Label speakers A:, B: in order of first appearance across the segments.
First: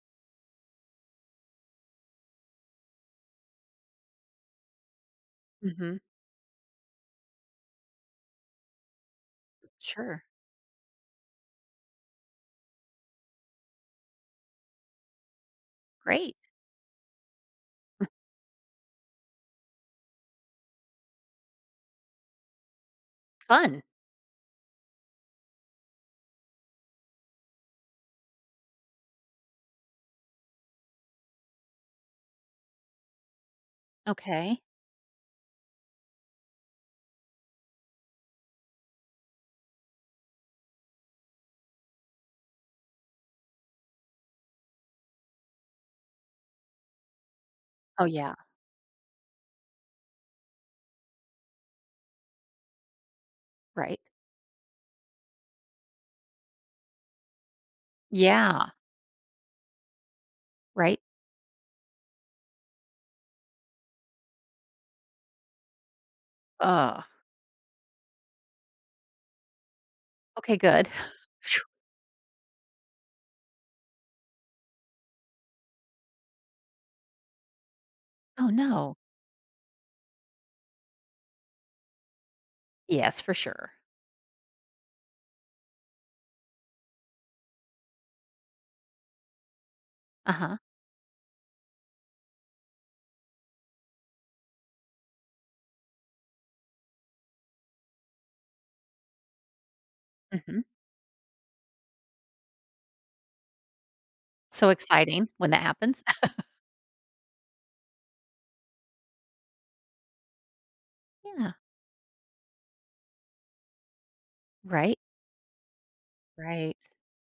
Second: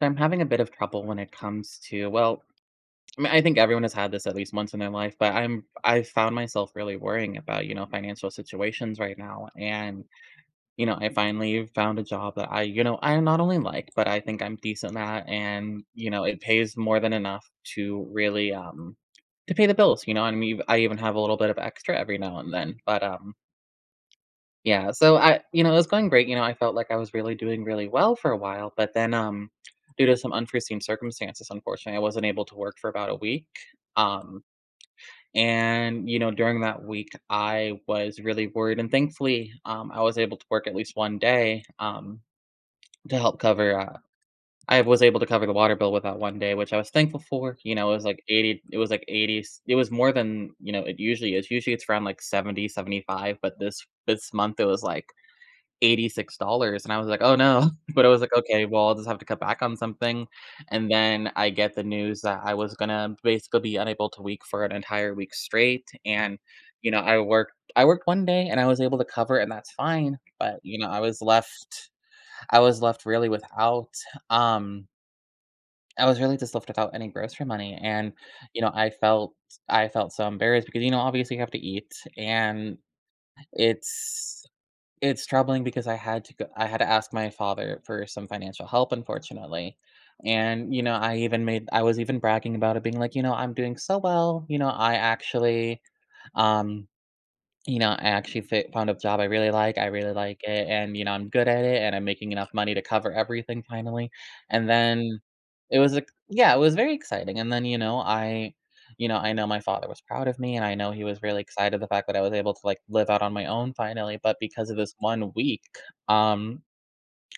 A: So I'm having a bit of trouble when it comes to, well, I mean, I think everyone has had this at least once in their life, but I'm
B: Mhm.
A: I've found myself really worrying about, financial situations right now. And,
B: Sure.
A: you know, I finally found a job that I not only like, but I think I'm decent at, and,
B: Great.
A: it pays more than enough to really to pay the bills, and I mean, I even have a little bit of extra every now and then. But
B: Fun.
A: yeah, it was going great, I felt like I was really doing really well for a while, but then, due to some unforeseen circumstances, unfortunately, I wasn't able to work for about a week. um,
B: Okay.
A: During that week, I was really worried, and thankfully, I was able to work at least 1 day, to help cover, uh I was able to cover the water bill with that 1 day, which I was thankful for. you know, it
B: Oh,
A: was like
B: yeah.
A: 80. It was more than, it usually is. Usually it's around like 70, 75, but this
B: Right.
A: this month it was like $86, and I was like, "Oh, no." But I was like, "Okay,
B: Yeah.
A: well, I'll just have to cut back on something." And
B: Right.
A: then I get the news that I was gonna basically be unable to week for an entire week straight, and,
B: Oh.
A: I worked 1 day and I was able to cover, and that's fine,
B: Okay,
A: but,
B: good.
A: I was
B: Phew.
A: left I was left really without, um I was really just left without any grocery money, and,
B: Oh,
A: you know, I
B: no.
A: felt I felt so embarrassed because, obviously you have to eat, and
B: Yes, for sure.
A: it's it's troubling because I had to ask my father for some financial help, unfortunately.
B: Uh-huh.
A: And, I was even bragging about it, being like, "You know, I'm doing so well, you know, I actually, um, I actually fi found a job I really like
B: Mhm.
A: it, and you know, I'm good at it, and I'm making enough money to cover everything finally." And
B: So
A: then
B: exciting when that
A: it was
B: happens.
A: like, yeah, it was very exciting, and then, you know, I know my father was proud of me, and I know he was really
B: Yeah.
A: excited the fact that I was able to, like, live out on my own finally, but because of this
B: Right.
A: 1 week, um
B: Right.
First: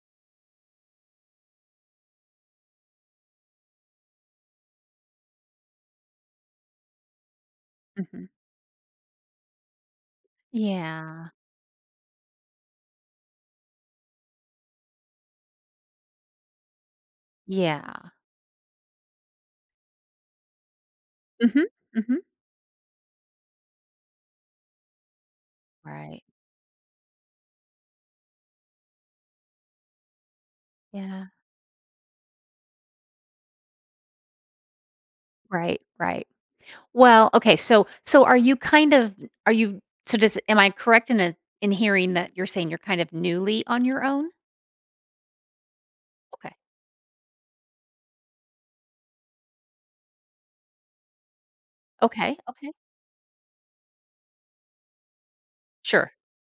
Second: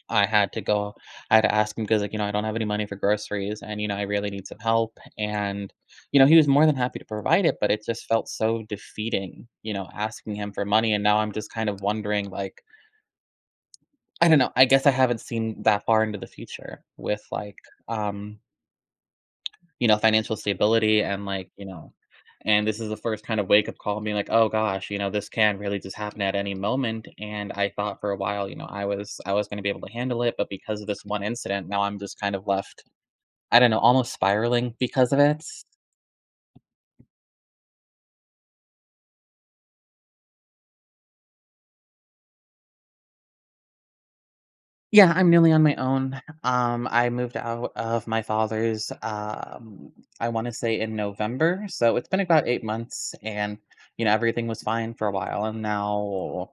A: I had to go I had to ask him because, like, you know, I don't have any money for groceries and, you know, I really need some help. And, you know, he was more than happy to provide it, but it just
B: Mhm.
A: felt so defeating, you know, asking him for money. And now
B: Yeah.
A: I'm just kind of wondering, like, I don't know. I guess I haven't seen that far into the future with, like,
B: Yeah.
A: um you know, financial stability and, like,
B: Mhm.
A: you know.
B: Mhm.
A: And this is the first kind of wake up call, being like, "Oh gosh, you know, this can really just happen
B: Right.
A: at any moment." And I thought for a while, I was going to be able to handle it, but because of this one
B: Yeah.
A: incident, now I'm just kind of left, I don't know, almost spiraling because of it.
B: Right. Right. Well, okay, so are you kind of, are you, so does am I correct in a in hearing that you're saying you're kind of newly on your own?
A: Yeah, I'm newly on my own.
B: Okay.
A: I moved out of my father's, I want to say in November. So it's been
B: Okay.
A: about 8
B: Okay.
A: months, and you know, everything was fine for a while, and
B: Sure.
A: now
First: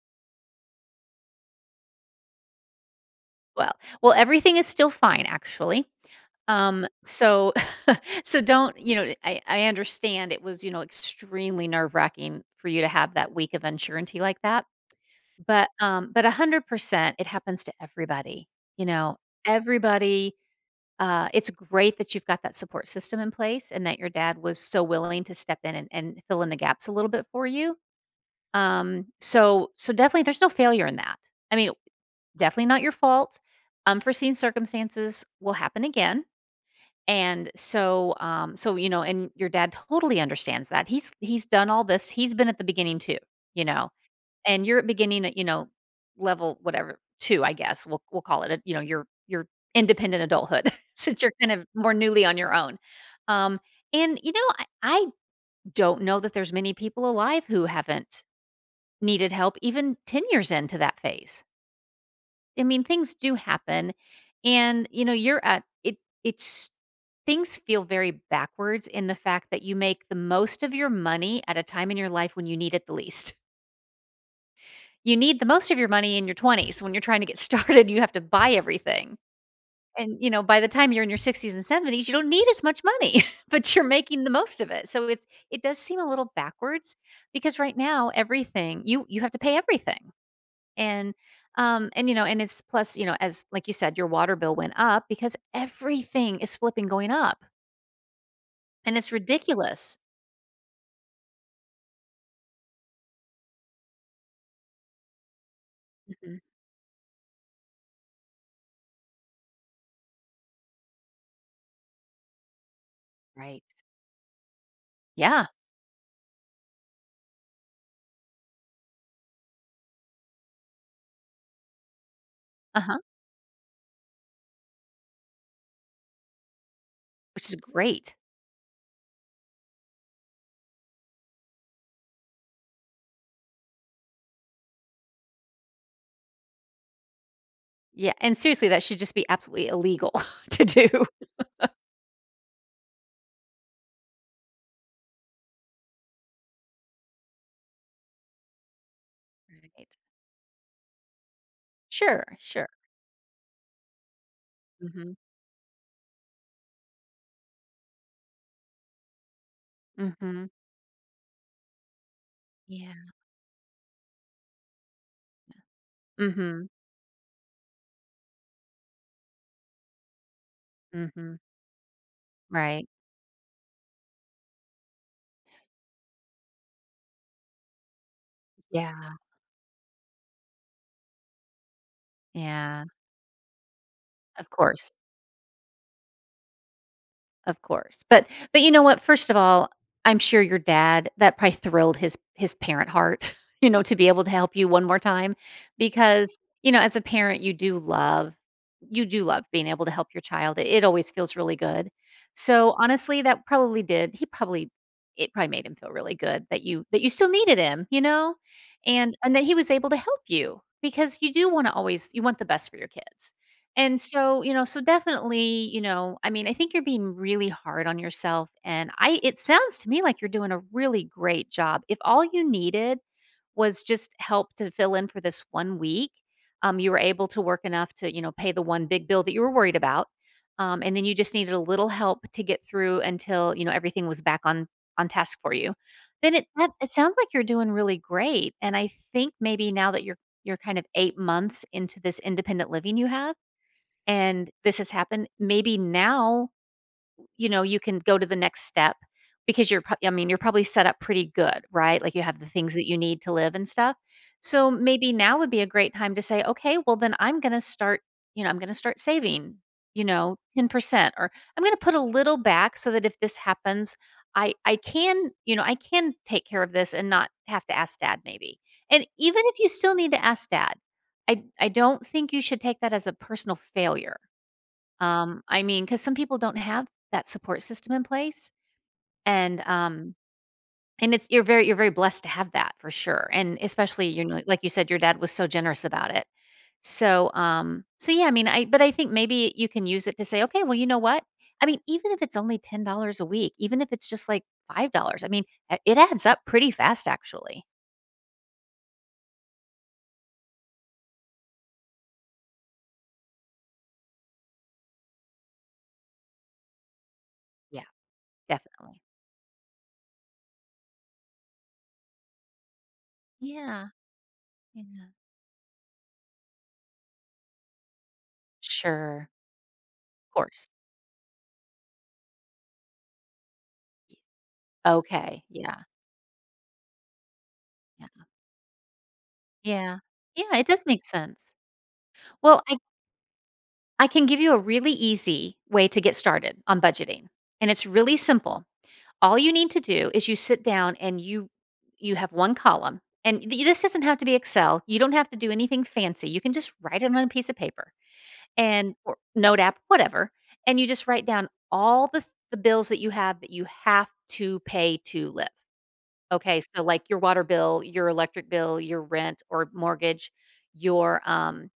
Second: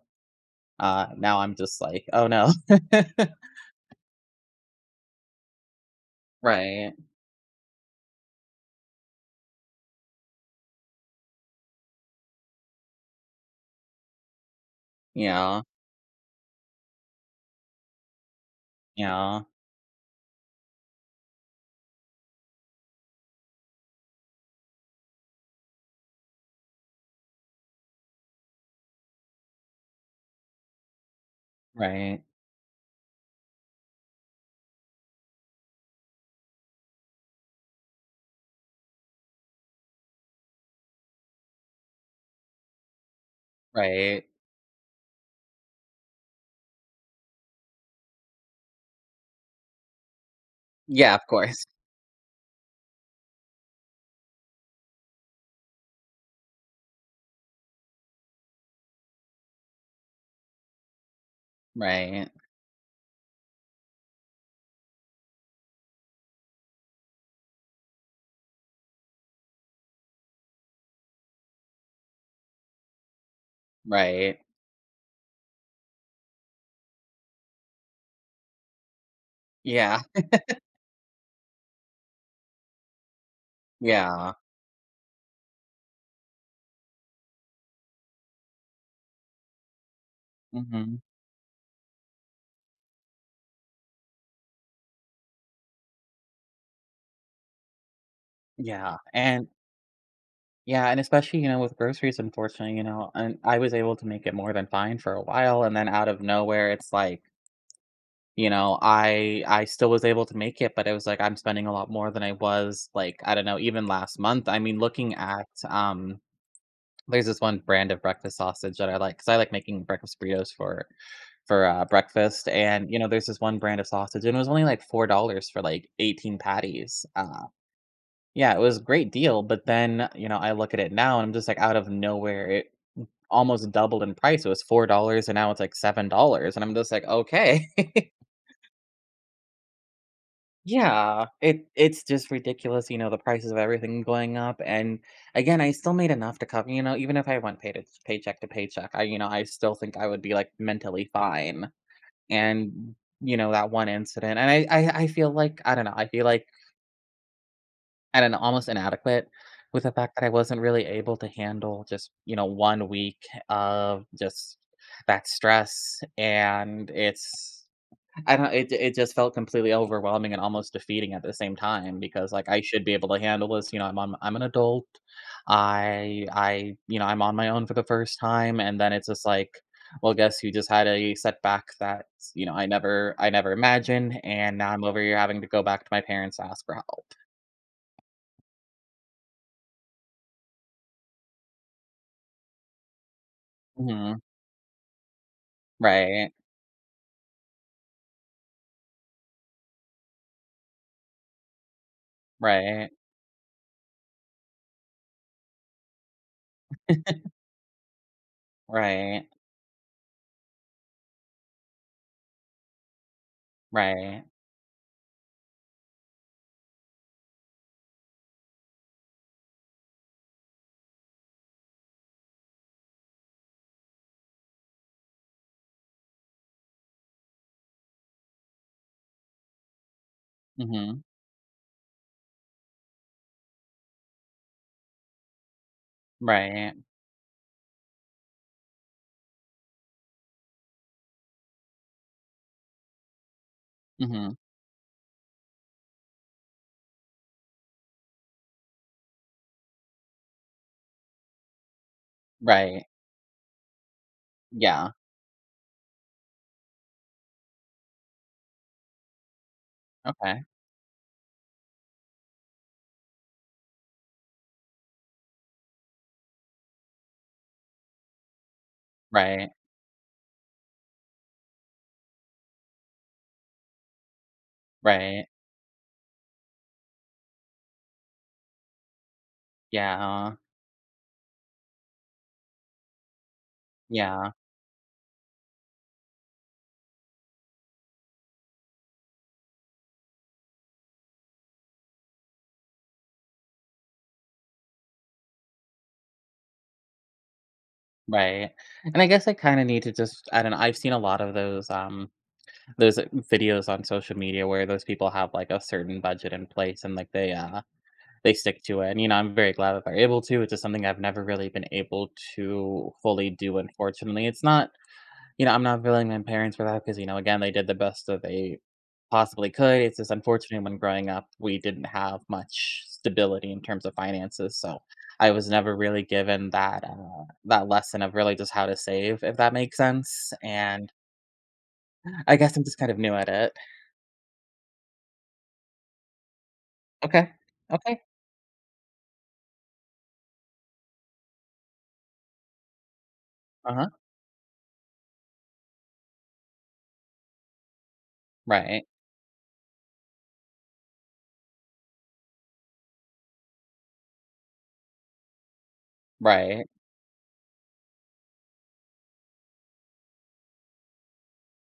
A: now I'm just like, "Oh no."
B: Well well, everything is still fine, actually. Um,
A: Right.
B: so so don't you know, I understand it was, you know, extremely nerve-wracking for you to have that week of uncertainty like that,
A: Yeah.
B: but 100%, it happens to everybody, you know?
A: Yeah.
B: Everybody, it's great that you've got that support system in place and that your dad was so willing to step in and fill in the gaps a little bit for you. So so definitely there's no failure in that. I mean,
A: Right.
B: Definitely not your fault. Unforeseen circumstances will happen again. And so, so you know, and your dad totally understands that. He's done all this. He's been at the beginning too, you know,
A: Right.
B: and you're at beginning at, you know, level whatever two, I guess we'll call it. A, you know, your independent adulthood,
A: Yeah,
B: since
A: of
B: you're kind of
A: course.
B: more newly on your own. Um, and you know, I don't know that there's many people alive who haven't needed help even 10 years into that phase.
A: Right.
B: I mean, things do happen. And, you know, you're at it, it's things feel very backwards in the fact that you make the most of your money at a time in your life when you need it the least.
A: Right.
B: You need the most of your money in your 20s when you're trying to get started, you have to buy everything.
A: Yeah.
B: And, you know, by the time you're in your 60s and 70s, you don't need as much money, but you're making the
A: Yeah.
B: most of it. So it's, it does seem a little backwards because right now everything, you have to pay everything
A: Mhm.
B: and you know, and it's plus, you know, as like you said, your water bill went up because everything is flipping going up and
A: Yeah,
B: it's
A: and
B: ridiculous.
A: yeah, and especially, you know, with groceries, unfortunately, and I was able to make it more than fine for a while, and then out of
B: Mhm.
A: nowhere, it's like, I still was able to make it, but it was like I'm spending a lot more than I was, like, I don't know,
B: Right.
A: even last month. I mean, looking
B: Yeah.
A: at, there's this one brand of breakfast sausage that I like because I like making breakfast burritos for breakfast, and, you
B: Uh-huh.
A: know, there's this one brand of sausage, and it was only, like, $4 for, like, 18 patties,
B: Which is great.
A: yeah, it was a great deal, but then, you know, I look at it now, and I'm just like, out of nowhere, it almost doubled in price. It was $4, and now it's, like, $7, and I'm just like, "Okay."
B: Yeah. And seriously, that should just be absolutely illegal to do.
A: Yeah, it's just ridiculous, you know, the prices of everything going up. And, again, I still made enough to cover, you know, even if I went pay to paycheck, I still
B: Right.
A: think I would be, like, mentally fine.
B: Sure, sure.
A: And, you know, that one incident, and I
B: Mhm.
A: feel like I don't know, I feel like I don't know, almost inadequate with the fact that I
B: Mhm.
A: wasn't really able to handle just, you know, 1
B: Yeah.
A: week of just that stress,
B: Mhm.
A: and it's, I don't, it just felt completely overwhelming and almost defeating at the
B: Mhm.
A: same time because, like, I should
B: Right.
A: be able to handle this. I'm an adult. I You know, I'm on my own for the first time, and then it's
B: Yeah.
A: just like, well, guess who just had a setback that, you know,
B: Yeah.
A: I never imagined,
B: Of
A: and now I'm
B: course.
A: over here having to go back to my parents to ask for help.
B: Of course, but you know what? First of all, I'm sure your dad, that probably thrilled his parent heart, you know, to be
A: Mhm.
B: able to help you one more time
A: Right.
B: because, you know, as a parent, you do love, you do love being able to help your child. It always feels really good. So,
A: Right.
B: honestly, that probably, did he probably it probably made him feel really good that you, that you still needed him, you know? And
A: Right.
B: that he was able to help you because you do wanna always, you want the best for your kids. And
A: Right.
B: so, you know, so definitely, you know, I mean, I think you're being really hard on yourself and I, it sounds to me like you're doing a really great job. If all you needed was just help to fill in for this 1 week, you were able to work enough to, you know, pay the one big bill that you were worried about. And
A: Mhm.
B: then you just needed a little help to get through until, you know, everything was back on task for you.
A: Right.
B: It sounds like you're doing really great and I think maybe now that you're kind of 8 months into this independent living you have
A: Mhm.
B: and this has happened. Maybe now, you know, you can go to the next step because you're, I mean, you're probably set up pretty good, right? Like you have the things
A: Right.
B: that you need to live and stuff. So
A: Yeah.
B: maybe now would be a great time to say, okay, well, then I'm going to start, you know, I'm going to start saving, you know,
A: Okay.
B: 10% or I'm going to put a little back so that if this happens, I can, you know, I can take care of this and not have to ask dad maybe. And even
A: Right.
B: if you still need to ask dad, I don't think you should take that as a personal failure.
A: Right.
B: I mean, because some people don't have that support system in place, and um,
A: Yeah.
B: and it's, you're very blessed to have that for sure, and especially, you
A: Yeah.
B: know, like you said, your dad was so generous about it. So, so yeah, I mean, I, but I think maybe you can use it to say, okay, well, you know what? I mean, even if it's only $10 a week, even if it's just like $5, I mean, it adds up pretty fast, actually.
A: Right, and I guess I kinda need to just, I don't know, I've seen a lot of those, those uh, videos on social media where those people have, like, a certain budget in place and, like,
B: Yeah,
A: they stick to it,
B: definitely.
A: and, you know, I'm very glad that they're able to. It's just something I've never really been able to fully do,
B: Yeah,
A: unfortunately. It's not,
B: yeah,
A: you know, I'm not blaming my parents for that because, you know, again, they did the best that they
B: sure,
A: possibly could. It's just
B: of
A: unfortunate
B: course.
A: when growing up, we didn't have much stability in terms of finances, so I
B: Okay,
A: was never
B: yeah,
A: really given that, that lesson
B: yeah,
A: of really just how to save, if that makes
B: yeah,
A: sense,
B: yeah. It does
A: and
B: make sense.
A: I guess
B: Well,
A: I'm
B: I
A: just kind of new at it.
B: I can give you a really easy way to get started on budgeting,
A: Okay.
B: and it's
A: Okay.
B: really simple. All you need to do is you sit down and you have one column, and this
A: Uh-huh.
B: doesn't have to be Excel. You don't have to do anything fancy. You can just write it on a piece of paper
A: Right.
B: and or Note app, whatever, and you just write down all the bills that you have to pay to live. Okay,
A: Right.
B: so like your water bill, your electric bill, your rent or mortgage, your um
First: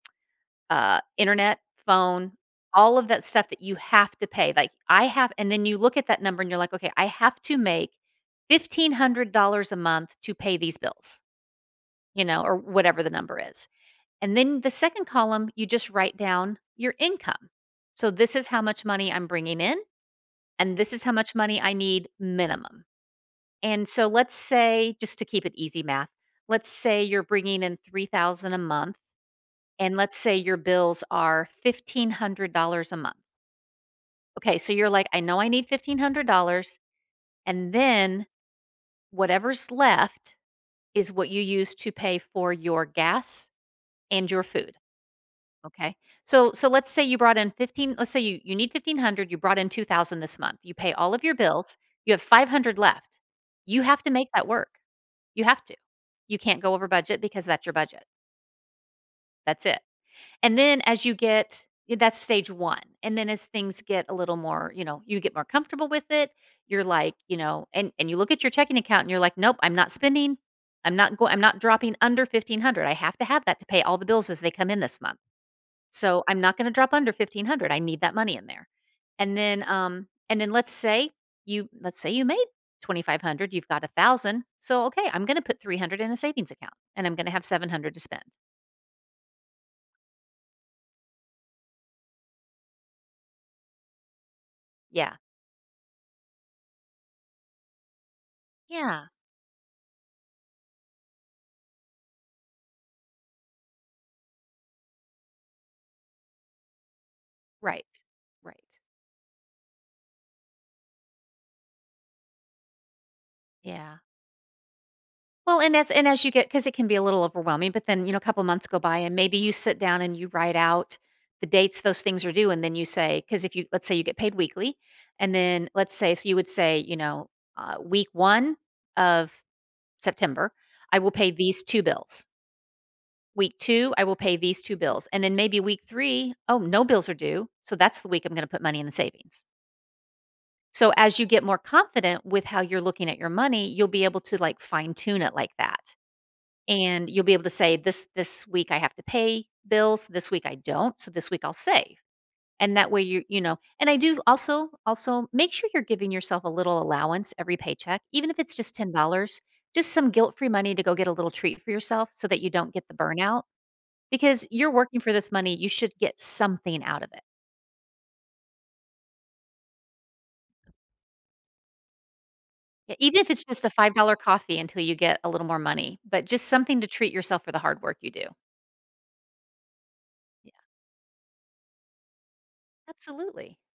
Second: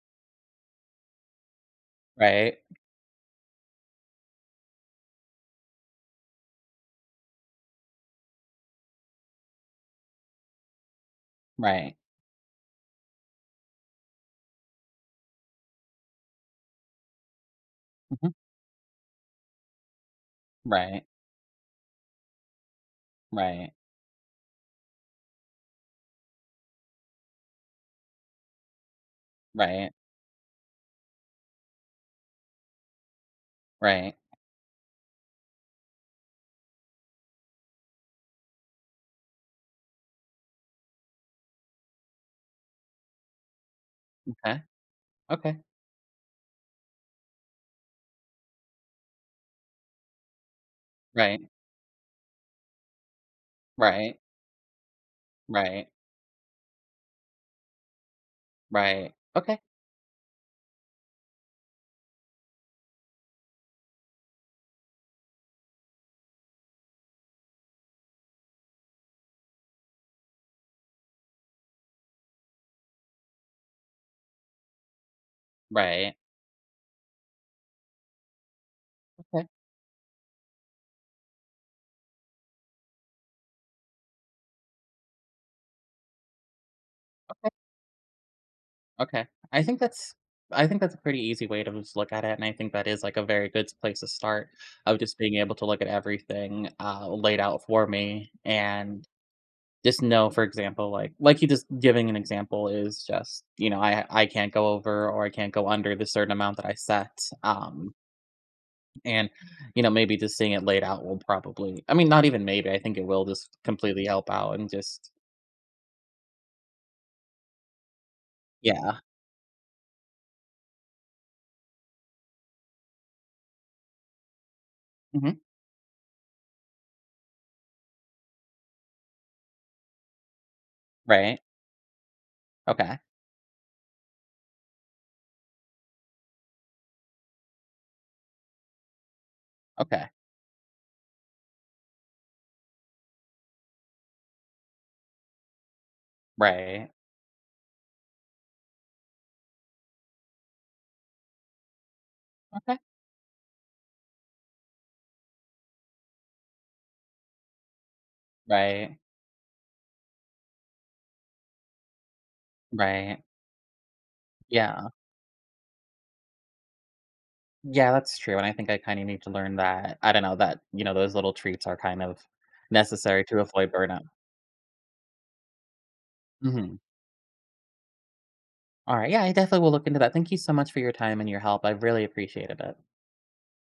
B: uh, internet, phone,
A: Right.
B: all of that stuff that you have to pay. Like I have, and then you look at that number and you're like, okay, I have to make $1,500 a month to pay these bills,
A: Right.
B: you know, or whatever the number is. And then the second column, you just write down your income. So
A: Mhm.
B: this is how much money I'm bringing in, and this is
A: Right.
B: how much money I need minimum.
A: Right.
B: And so let's say, just to keep it easy math, let's say you're bringing in 3000 a month
A: Right.
B: and let's say your bills are $1,500 a month.
A: Right.
B: Okay, so you're like, I know I need $1,500. And then whatever's left is what you use to pay for your gas and your
A: Okay.
B: food.
A: Okay.
B: Okay. So let's say you brought in 15, let's say you need 1500, you brought in 2000 this month. You pay all of your
A: Right.
B: bills, you have 500 left. You have to
A: Right.
B: make that work. You have to.
A: Right.
B: You can't go over budget because that's your budget.
A: Right. Okay.
B: That's it. And then as you get, yeah, that's stage 1. And then as things get a little more, you know, you get more comfortable with it, you're like, you know, and you look at your checking account and you're like, "Nope, I'm not spending. I'm not going, I'm not dropping under 1,500. I have to have that to pay all the bills as they come in this month.
A: Right.
B: So, I'm not gonna drop under 1,500. I need that money in there."
A: Okay.
B: And then let's say you made 2,500, you've got 1,000. So, okay, I'm gonna put 300 in a savings account, and I'm gonna have 700 to spend.
A: Okay. I think that's a pretty easy way to just look at it, and I think that is, like, a very good place to start, of
B: Yeah.
A: just being able to look at everything, laid out for me and
B: Yeah.
A: just know, for example, like you just giving an example. Is just, you know, I can't go over or I can't go under the certain amount that I set, um,
B: Right. Right.
A: and, you know, maybe just seeing it laid out will probably, I mean, not even maybe, I think it will just
B: Yeah.
A: completely help out and just,
B: Well, and as, you get, because it can be a little overwhelming, but then, you know, a couple months go by
A: yeah.
B: and maybe you sit down and you write out the dates those things are due. And then you say, because if you, let's say you get paid weekly, and
A: Mhm.
B: then let's say, so you would say, you know, week one of September, I will pay
A: Right.
B: these two bills.
A: Okay.
B: Week two, I will pay these two bills. And then maybe week three, oh, no bills are due. So that's the week I'm going to put money in the savings.
A: Okay.
B: So as you get more confident with how you're looking at your money, you'll be able to like fine tune it like that.
A: Right.
B: And you'll be able to say this week I have to pay bills, this week I don't, so this week I'll save. And
A: Okay.
B: that way you, you know, and I do also, make sure you're giving yourself a little allowance every paycheck, even if it's just
A: Right.
B: $10, just some guilt-free money to go get a little treat for yourself so that you don't get the
A: Right.
B: burnout because you're
A: Yeah.
B: working for this money, you should get something out of it.
A: Yeah, that's true, and I think I kinda need to learn that, I don't know, that, you know, those little treats are kind of
B: Yeah, even
A: necessary
B: if
A: to
B: it's just a
A: avoid burnout.
B: $5 coffee until you get a little more money, but just
A: Mhm.
B: something to treat yourself for the hard work you do.
A: Alright, yeah, I definitely will look into that. Thank you
B: Yeah,
A: so much for your time and your help. I've really appreciated it.
B: absolutely.